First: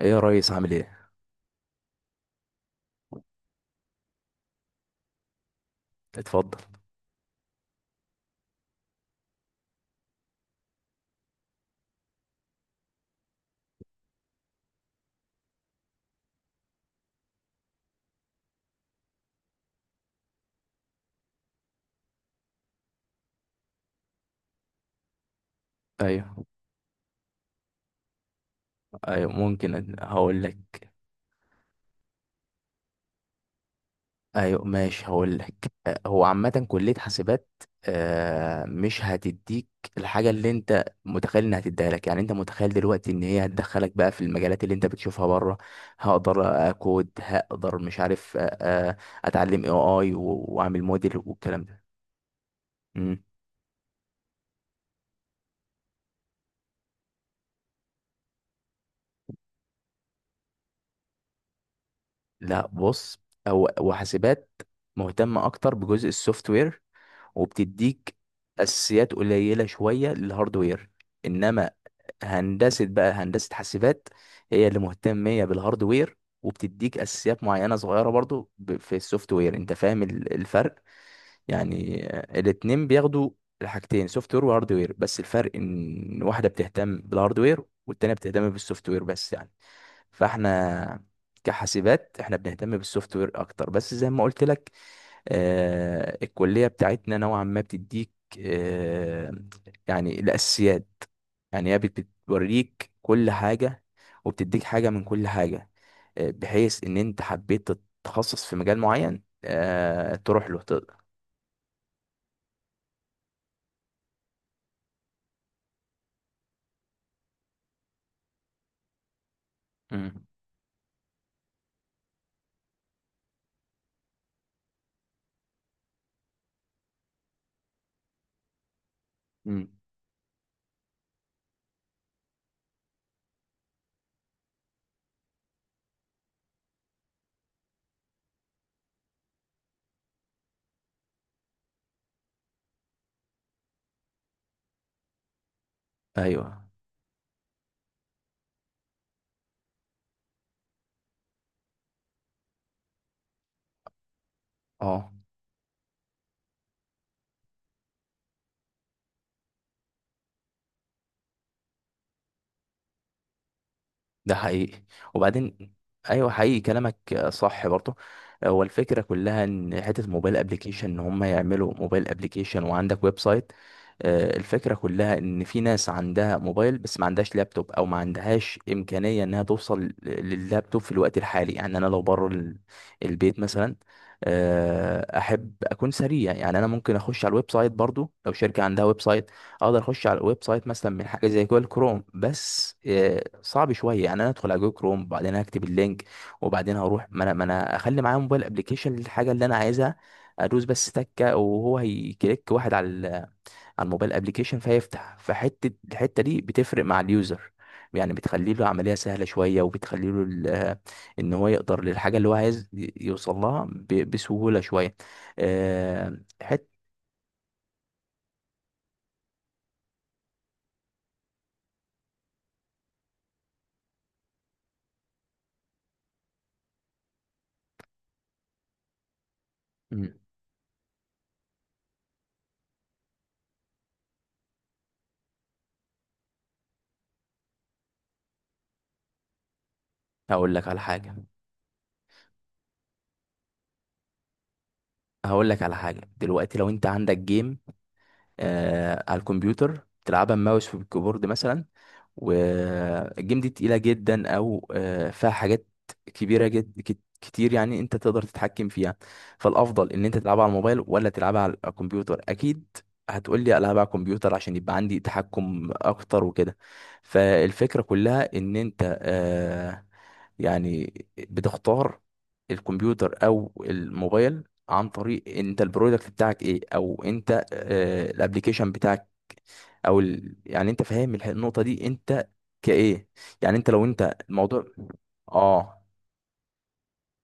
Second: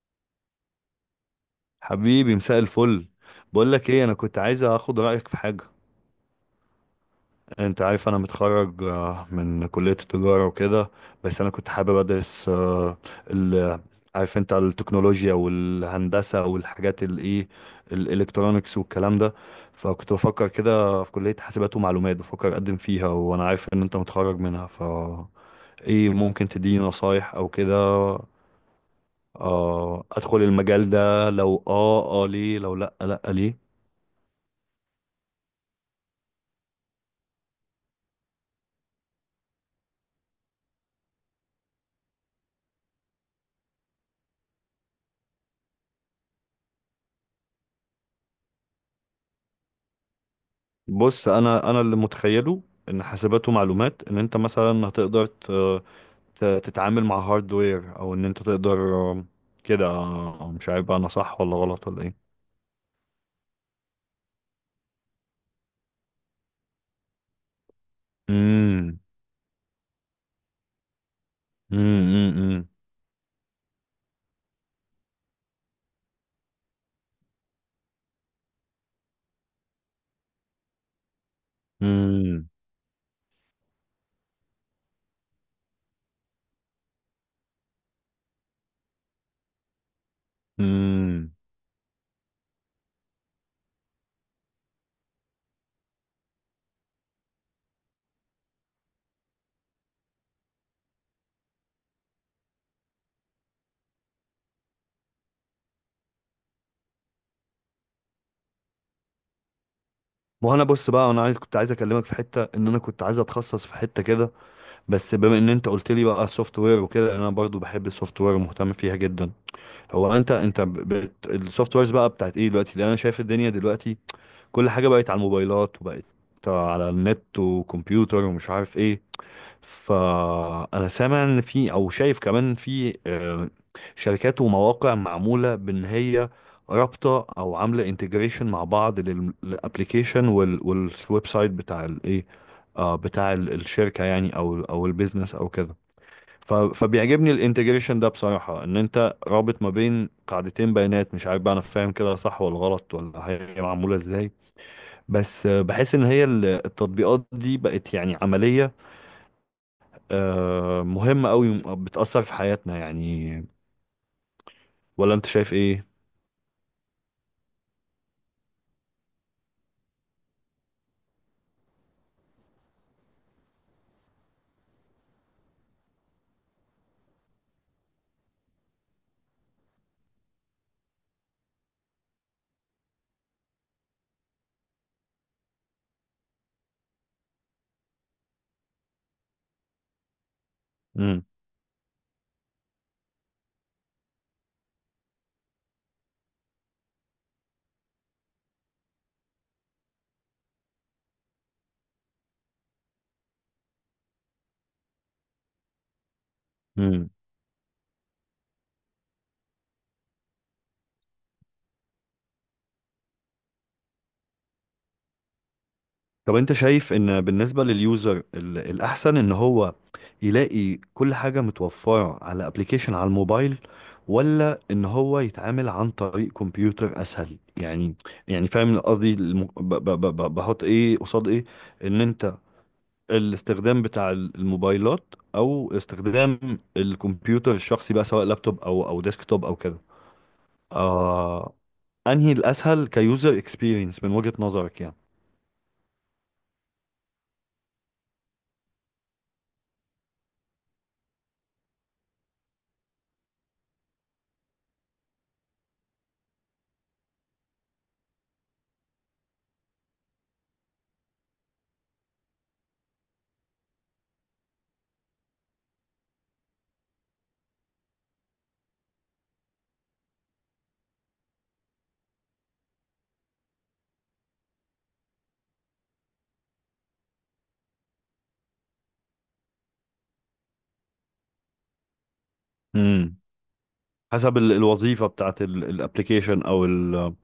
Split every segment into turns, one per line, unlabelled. ايه يا ريس، عامل ايه؟
حبيبي، مساء الفل. بقول لك ايه، انا كنت عايز اخد رايك في حاجه.
اتفضل.
انت عارف انا متخرج، من كليه التجاره وكده. بس انا كنت حابب ادرس، ال عارف انت التكنولوجيا والهندسه والحاجات الايه، الالكترونكس والكلام ده. فكنت بفكر كده في كليه حاسبات ومعلومات، بفكر اقدم فيها وانا عارف ان انت متخرج منها. ايه
ايوه،
ممكن تديني نصايح او كده؟
ايوه، ممكن.
ادخل
هقول لك.
المجال ده، لو ليه، لو لا لا ليه؟
ايوه، ماشي، هقول لك. هو عامه كليه حاسبات. مش هتديك الحاجه اللي انت متخيل انها هتديها لك، يعني انت متخيل دلوقتي ان هي هتدخلك بقى في المجالات اللي انت بتشوفها بره. هقدر اكود، هقدر، مش عارف. آه، اتعلم AI واعمل موديل
بص،
والكلام
انا
ده.
اللي متخيله ان
مم.
حاسبات ومعلومات ان انت مثلا هتقدر تتعامل مع هاردوير، او ان انت تقدر كده. مش عارف بقى انا صح ولا غلط ولا ايه.
لا بص، هو وحاسبات مهتمه اكتر بجزء السوفت وير، وبتديك
امم،
اساسيات قليله شويه للهاردوير. انما
امم، امم،
هندسه بقى، هندسه حاسبات هي اللي مهتميه بالهاردوير، وبتديك اساسيات معينه صغيره برضو في السوفت وير. انت فاهم الفرق؟ يعني الاتنين بياخدوا الحاجتين، سوفت وير وهاردوير، بس الفرق ان واحده بتهتم بالهاردوير والتانيه بتهتم بالسوفت وير بس، يعني. فاحنا
امم.
كحاسبات احنا بنهتم بالسوفت وير اكتر، بس زي ما قلت لك، الكلية بتاعتنا نوعا ما بتديك آه، يعني الأساسيات. يعني هي بتوريك كل حاجة وبتديك حاجة من كل حاجة، بحيث إن أنت حبيت تتخصص في مجال معين، تروح له
وانا بص
تقدر.
بقى، انا عايز كنت عايز اكلمك في حته ان انا كنت عايز اتخصص في حته كده. بس بما ان انت قلت لي بقى السوفت وير وكده، انا برضو بحب السوفت وير ومهتم فيها جدا. هو
مم.
انت السوفت ويرز بقى بتاعت ايه دلوقتي؟ لان انا شايف الدنيا دلوقتي كل حاجة بقت على الموبايلات، وبقت على النت وكمبيوتر ومش عارف ايه.
مم.
فأنا سامع ان في، او شايف كمان في، شركات ومواقع معمولة بان هي رابطة او عاملة انتجريشن مع بعض، للابليكيشن والويب سايت بتاع الايه، بتاع الشركة يعني، او البيزنس او كده.
أيوه.
فبيعجبني الانتجريشن ده بصراحة، ان انت رابط ما بين قاعدتين بيانات. مش عارف بقى انا فاهم كده صح ولا غلط، ولا هي معمولة ازاي.
أه،
بس بحس ان هي التطبيقات دي بقت يعني عملية، مهمة قوي، بتأثر في حياتنا يعني.
ده حقيقي.
ولا انت شايف
وبعدين،
ايه؟
ايوه، حقيقي كلامك، صح برضه. هو الفكره كلها ان حته موبايل ابلكيشن، ان هم يعملوا موبايل ابلكيشن وعندك ويب سايت. الفكره كلها ان في ناس عندها موبايل بس ما عندهاش لابتوب او ما عندهاش امكانيه انها توصل لللابتوب في الوقت الحالي. يعني انا لو بره البيت مثلا، احب اكون سريع. يعني انا ممكن اخش على الويب سايت برضو لو شركه عندها ويب سايت، اقدر اخش على الويب سايت مثلا من
مم.
حاجه زي جوجل كروم، بس صعب شويه، يعني انا ادخل على جوجل كروم وبعدين اكتب اللينك وبعدين هروح. ما انا اخلي معايا موبايل ابلكيشن للحاجه اللي انا عايزها، ادوس بس تكه وهو هيكليك واحد على الموبايل ابلكيشن فيفتح. الحته دي بتفرق مع
مم.
اليوزر، يعني بتخلي له عمليه سهله شويه، وبتخلي له ان هو يقدر للحاجه اللي هو عايز يوصل لها بسهوله شويه. آه،
طب انت
حت
شايف ان بالنسبة لليوزر، الاحسن ان هو يلاقي كل حاجة متوفرة على ابلكيشن على الموبايل، ولا ان هو يتعامل عن طريق كمبيوتر اسهل يعني؟ يعني فاهم قصدي؟
مم.
بحط ايه قصاد ايه. ان انت، الاستخدام بتاع الموبايلات او استخدام الكمبيوتر الشخصي بقى، سواء لابتوب او ديسكتوب او كده.
هقول لك على حاجه
آه انهي الاسهل كيوزر اكسبيرينس من وجهة نظرك يعني؟
هقول لك على حاجة. دلوقتي لو انت عندك جيم آه على الكمبيوتر تلعبها ماوس في الكيبورد مثلا، والجيم دي تقيلة جدا، او فيها حاجات كبيرة جدا كتير، يعني انت تقدر تتحكم فيها. فالافضل ان انت تلعبها على الموبايل ولا تلعبها على الكمبيوتر؟ اكيد هتقول لي العبها على الكمبيوتر عشان يبقى عندي تحكم اكتر وكده. فالفكرة كلها ان انت يعني بتختار الكمبيوتر او الموبايل عن طريق انت البرودكت بتاعك ايه، او انت الابلكيشن بتاعك، يعني انت فاهم النقطه دي انت كايه؟
امم
يعني انت لو انت
حسب
الموضوع.
الوظيفة بتاعت
اه،
الابلكيشن، او ال-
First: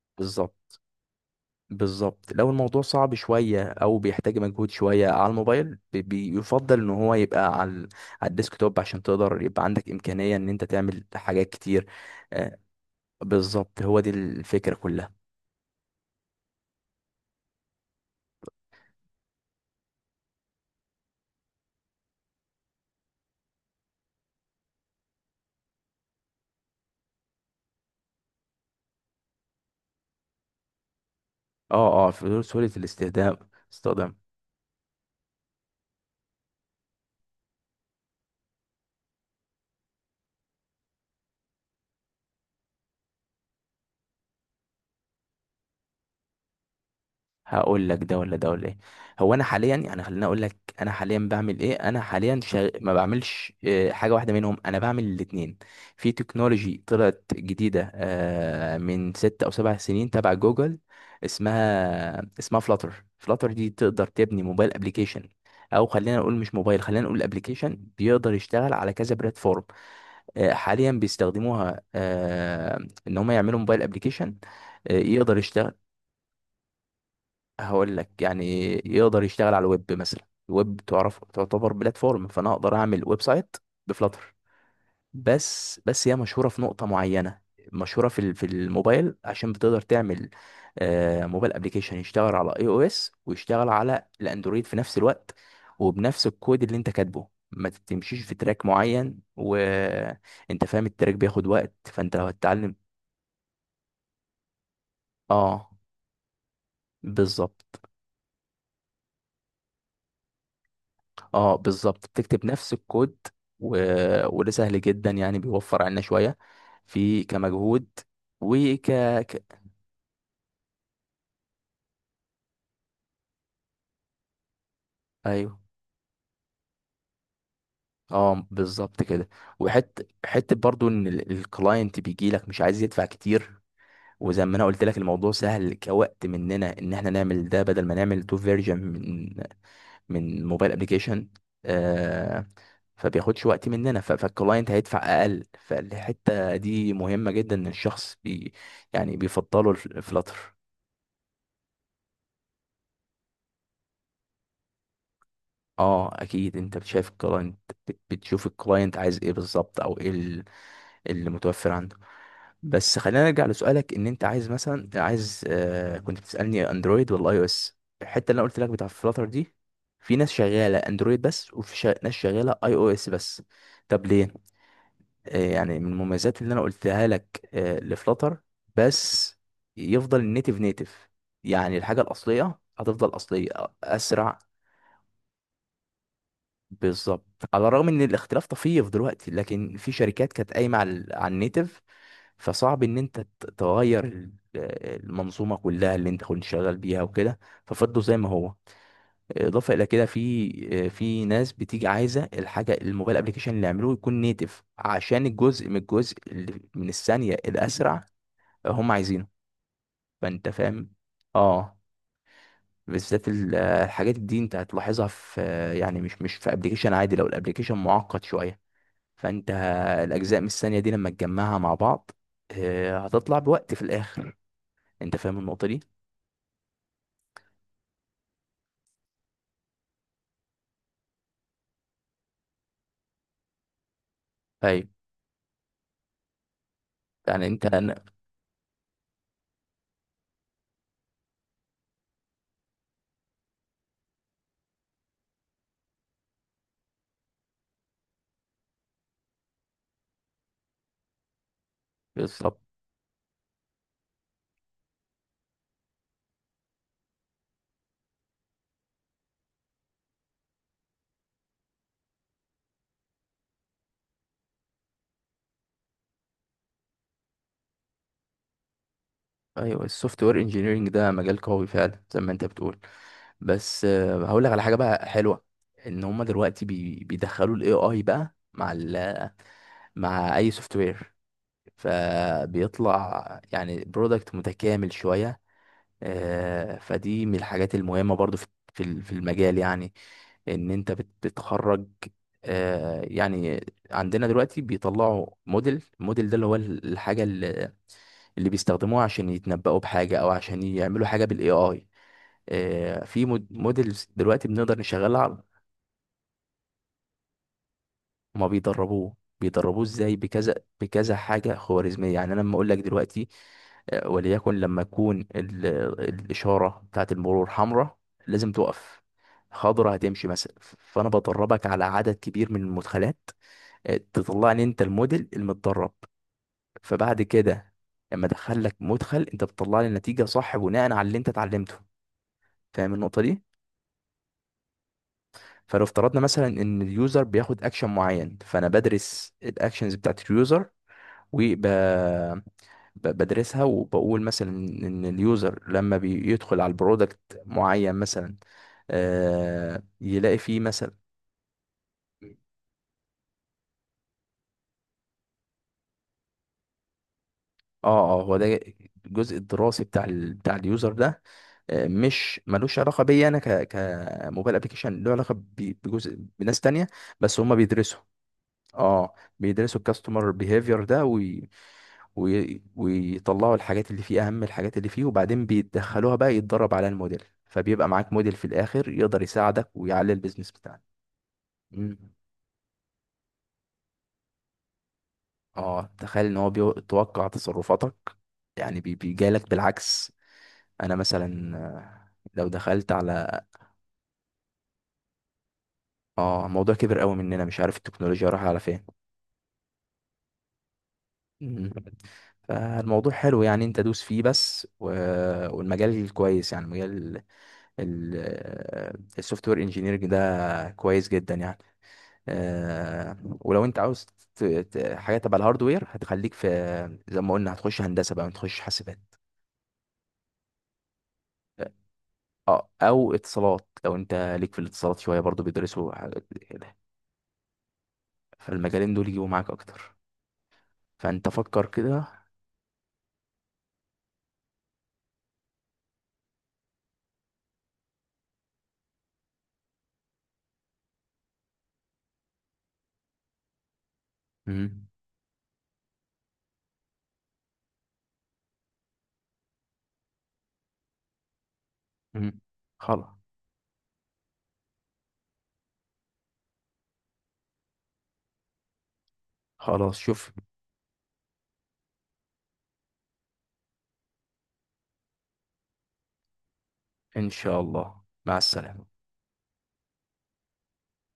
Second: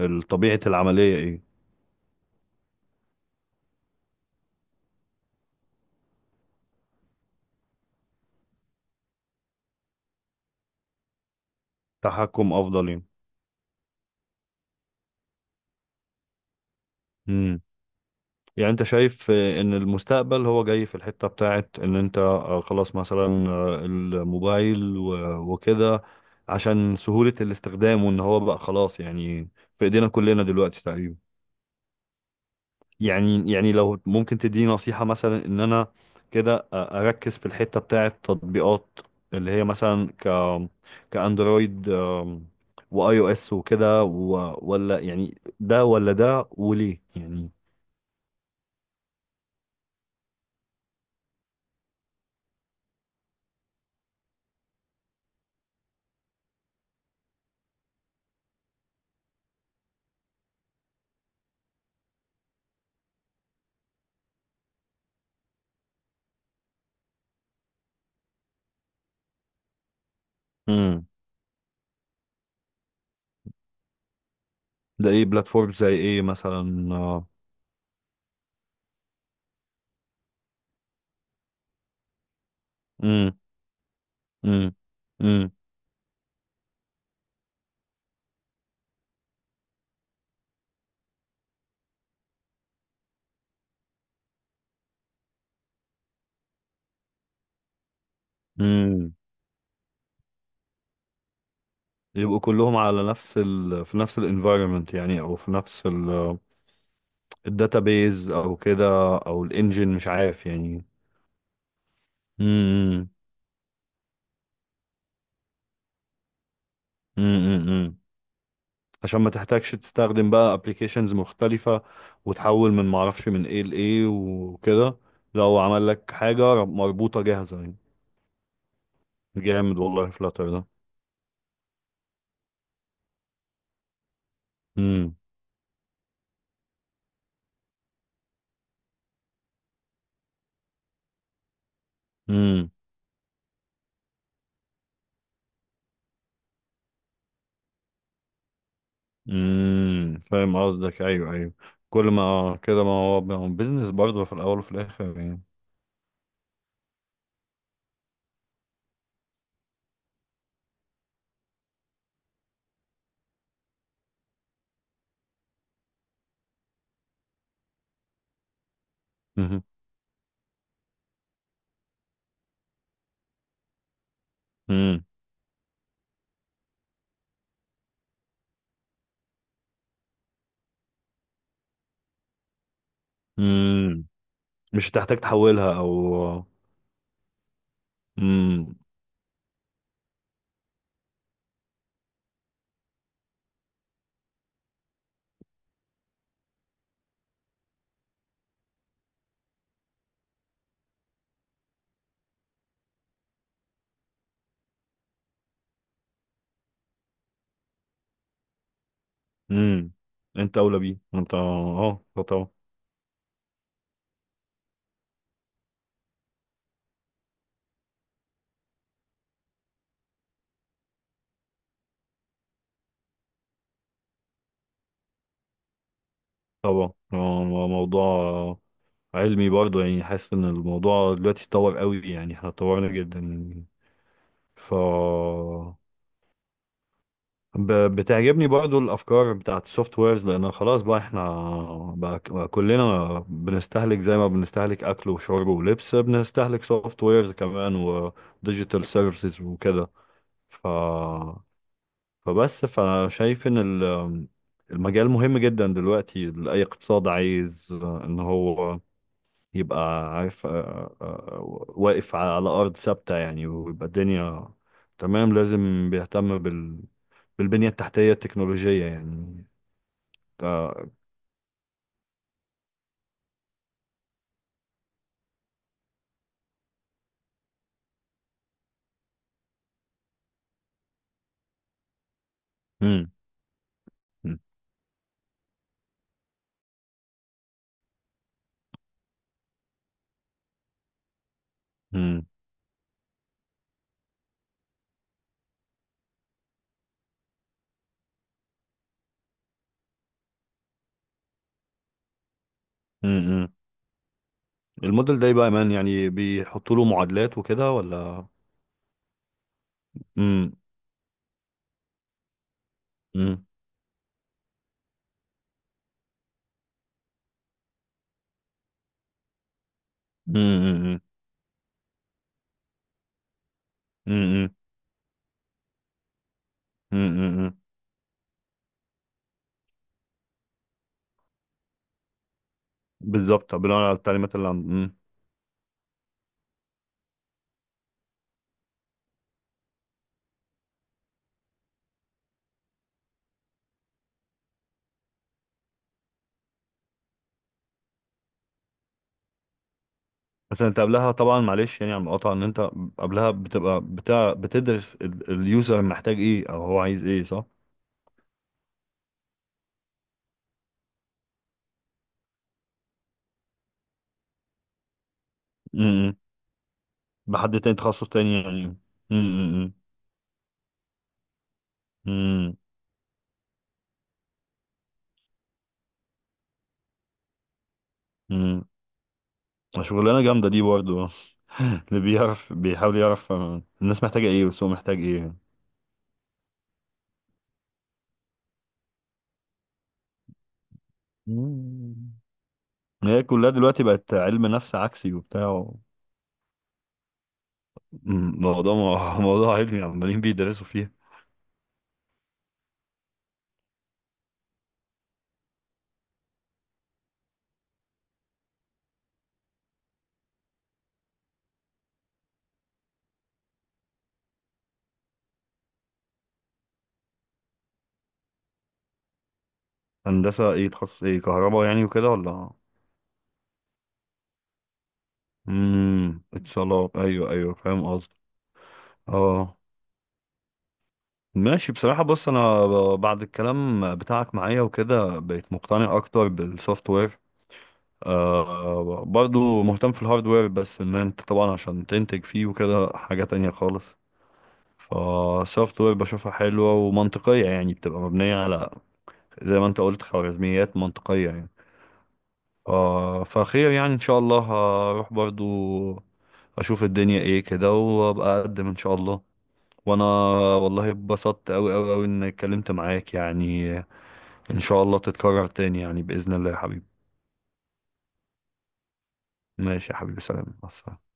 ال- طبيعة
بالظبط،
العملية ايه.
بالظبط. لو الموضوع صعب شويه او بيحتاج مجهود شويه على الموبايل، بيفضل ان هو يبقى على الديسك توب عشان تقدر، يبقى عندك امكانيه ان انت تعمل حاجات كتير.
تحكم
آه،
افضل.
بالظبط، هو دي الفكره كلها.
يعني يعني انت شايف ان المستقبل هو جاي في الحتة بتاعت ان انت، خلاص مثلا، الموبايل وكده، عشان سهولة الاستخدام، وان هو بقى خلاص يعني في ايدينا كلنا دلوقتي تقريبا.
اه، اه، في سهوله الاستخدام.
يعني لو
استخدام.
ممكن تديني نصيحة مثلا، ان انا كده اركز في الحتة بتاعت تطبيقات، اللي هي مثلا كاندرويد، واي او اس وكده، ولا يعني ده ولا ده، وليه يعني؟
هقول لك ده ولا ده ولا ايه. هو انا حاليا، يعني خليني اقول لك انا حاليا بعمل ايه، انا حاليا ما بعملش حاجه واحده منهم، انا بعمل الاتنين. في تكنولوجي طلعت جديده من 6 او 7 سنين تبع جوجل، اسمها فلاتر. فلاتر دي تقدر تبني موبايل ابلكيشن، او خلينا نقول مش موبايل، خلينا نقول ابلكيشن بيقدر يشتغل على كذا بلاتفورم. حاليا بيستخدموها ان هم يعملوا موبايل ابلكيشن
ده ايه
يقدر
بلاتفورم
يشتغل.
زي ايه مثلا.
هقول لك، يعني يقدر يشتغل على الويب مثلا. الويب تعرف تعتبر بلاتفورم، فانا اقدر اعمل ويب
امم،
سايت بفلاتر.
امم، امم،
بس، بس هي مشهوره في نقطه معينه، مشهوره في الموبايل، عشان بتقدر تعمل موبايل ابلكيشن يشتغل على iOS ويشتغل على الاندرويد في نفس الوقت وبنفس الكود اللي انت كاتبه. ما تمشيش في تراك
امم.
معين وانت فاهم التراك بياخد وقت، فانت لو
يبقوا
هتتعلم.
كلهم على نفس في نفس الانفايرمنت يعني، او في
اه،
نفس
بالظبط.
الداتابيز او كده، او الانجن، مش عارف يعني.
اه، بالظبط، بتكتب نفس
امم،
الكود. و... وده سهل جدا، يعني بيوفر عنا شوية في كمجهود
امم.
وك
عشان ما
ك...
تحتاجش تستخدم بقى ابلكيشنز مختلفة، وتحول من معرفش من ايه لايه وكده.
ايوه.
لو عمل لك حاجة مربوطة جاهزة يعني.
اه، بالظبط كده.
جامد
وحته،
والله فلاتر
حته
ده.
برضو ان الكلاينت بيجي لك مش عايز يدفع كتير، وزي ما انا قلت لك الموضوع سهل كوقت مننا ان احنا نعمل ده بدل ما نعمل تو فيرجن من موبايل ابلكيشن. آه،
امم،
فبياخدش وقت مننا، فالكلاينت هيدفع اقل، فالحته دي مهمه جدا ان الشخص يعني بيفضله
امم.
الفلاتر.
فاهم قصدك، ايوه ايوه. كل ما كده، ما هو بيزنس برضه في الاول وفي الاخر يعني.
اه، اكيد انت بتشايف الكلاينت، بتشوف الكلاينت عايز ايه بالظبط، او ايه اللي متوفر عنده. بس خلينا نرجع لسؤالك، ان انت عايز مثلا، عايز آه كنت بتسالني اندرويد ولا iOS. الحته اللي انا قلت لك بتاع فلاتر دي،
مهم.
في ناس شغاله اندرويد بس، ناس شغاله iOS بس. طب ليه؟
امم،
يعني من المميزات اللي انا قلتها لك لفلاتر، بس يفضل النيتف. نيتف يعني الحاجه الاصليه هتفضل اصليه،
امم.
اسرع.
مش هتحتاج تحولها او.
بالظبط. على الرغم ان الاختلاف
امم،
طفيف دلوقتي، لكن في شركات كانت قايمه على، على النيتف، فصعب ان انت تغير المنظومه كلها اللي انت كنت شغال بيها وكده. ففضلوا زي ما هو. اضافه الى كده، في في ناس بتيجي عايزه الحاجه الموبايل ابلكيشن اللي يعملوه يكون نيتف عشان الجزء من الجزء اللي من الثانيه الاسرع هم عايزينه.
امم.
فانت
انت اولى
فاهم.
بيه انت، اه.
اه.
آه، طبعا.
بالذات الحاجات دي انت هتلاحظها في يعني مش في ابلكيشن عادي، لو الابلكيشن معقد شويه فانت، الاجزاء من الثانيه دي لما تجمعها مع بعض هتطلع بوقت في الاخر. انت فاهم النقطه دي.
طبعا، موضوع علمي برضه يعني. حاسس ان الموضوع دلوقتي اتطور قوي يعني، احنا اتطورنا جدا ف
ايوه، يعني انت
بتعجبني برضو الافكار بتاعت السوفت ويرز، لان خلاص بقى احنا بقى كلنا بنستهلك، زي ما بنستهلك اكل وشرب ولبس، بنستهلك سوفت ويرز كمان وديجيتال سيرفيسز وكده ف
بالظبط.
فبس، فشايف ان المجال مهم جدا دلوقتي، لاي اقتصاد عايز ان هو يبقى عارف واقف على ارض ثابتة يعني، ويبقى الدنيا تمام. لازم بيهتم بالبنية التحتية التكنولوجية يعني.
ايوه، السوفت وير انجينيرنج
آه،
ده مجال قوي فعلا زي ما انت بتقول، بس هقول لك على حاجه بقى حلوه، ان هما دلوقتي بيدخلوا الاي اي بقى مع اي سوفت وير،
امم،
فبيطلع يعني برودكت متكامل شويه. فدي من الحاجات المهمه برضو في، في المجال. يعني ان انت بتخرج
امم،
يعني. عندنا دلوقتي بيطلعوا موديل، الموديل ده اللي هو الحاجه اللي، اللي بيستخدموها عشان يتنبؤوا بحاجه او عشان يعملوا حاجه بالاي اي. في
امم.
موديلز دلوقتي بنقدر
الموديل ده
نشغلها.
يبقى مان يعني، بيحطوا له معادلات وكده ولا؟
هما بيدربوه، بيدربوه ازاي؟ بكذا،
امم،
بكذا حاجه خوارزميه. يعني انا لما اقول لك دلوقتي
امم،
وليكن لما تكون الاشاره بتاعت المرور حمراء لازم تقف، خضرة هتمشي مثلا.
امم،
فانا بدربك على عدد كبير من المدخلات،
امم،
تطلعني انت الموديل المتدرب. فبعد
امم.
كده لما ادخل لك مدخل، انت بتطلع لي النتيجه صح بناء على اللي انت اتعلمته. فاهم النقطه دي.
بالظبط بناء على التعليمات اللي عند. مم.
فلو افترضنا مثلا ان اليوزر بياخد اكشن معين، فانا بدرس الاكشنز بتاعت اليوزر وبدرسها، وبقول مثلا ان اليوزر لما بيدخل على البرودكت معين مثلا يلاقي فيه
بس انت
مثلا.
قبلها طبعا، معلش يعني على المقاطعة، ان انت قبلها بتبقى بتاع، بتدرس اليوزر محتاج ايه او هو عايز ايه، صح؟
اه، اه، هو ده، الجزء الدراسي بتاع اليوزر ده مش ملوش علاقه بيا انا، كموبايل ابلكيشن، له علاقه بجزء
امم
بناس تانية، بس هم
لحد تاني،
بيدرسوا.
تخصص تاني يعني.
اه،
امم،
بيدرسوا الكاستمر بيهيفير ده، ويطلعوا الحاجات اللي فيه، اهم الحاجات اللي فيه، وبعدين بيدخلوها بقى يتدرب على الموديل، فبيبقى معاك موديل في
امم.
الاخر يقدر يساعدك ويعلي
شغلانة جامدة
البيزنس
دي
بتاعك.
برضو.
مم.
اللي بيعرف بيحاول يعرف، الناس محتاجة ايه والسوق محتاج ايه.
اه، تخيل ان هو بيتوقع تصرفاتك، يعني بيجالك بالعكس. انا مثلا
مم.
لو دخلت
هي
على،
كلها دلوقتي بقت علم نفس عكسي وبتاع.
اه، الموضوع كبر قوي مننا، مش عارف التكنولوجيا رايحه على
موضوع
فين.
موضوع علمي عمالين بيدرسوا فيه.
مم. فالموضوع حلو، يعني انت دوس فيه بس والمجال كويس. يعني مجال السوفت وير انجينيرنج ده كويس جدا يعني. ولو انت عاوز حاجه تبع الهاردوير هتخليك في، زي ما قلنا، هتخش هندسه بقى، ما تخش حاسبات.
هندسة ايه؟ تخصص ايه، كهرباء يعني وكده ولا؟
اه، او اتصالات، لو انت ليك في الاتصالات شويه، برضو بيدرسوا حاجات كده.
اتصالات، ايوه ايوه، فاهم قصدي،
فالمجالين دول يجيبوا معاك
اه.
اكتر. فانت فكر
ماشي بصراحة،
كده.
بص انا بعد الكلام بتاعك معايا وكده، بقيت مقتنع اكتر بالسوفت وير. برضو مهتم في الهاردوير، بس ان انت طبعا عشان تنتج فيه وكده حاجة تانية خالص.
مم.
فالسوفت وير بشوفها حلوة ومنطقية يعني، بتبقى مبنية على زي ما انت قلت، خوارزميات منطقية يعني.
مم. خلاص.
فخير يعني، ان شاء الله هروح برضو. اشوف الدنيا ايه كده، وابقى اقدم ان شاء الله.
خلاص
وانا
شوف.
والله اتبسطت اوي اوي اوي اني اتكلمت معاك يعني. ان شاء الله تتكرر تاني يعني، باذن الله يا حبيبي.
ان شاء الله مع السلامه.
ماشي يا حبيبي، سلام مع السلامة.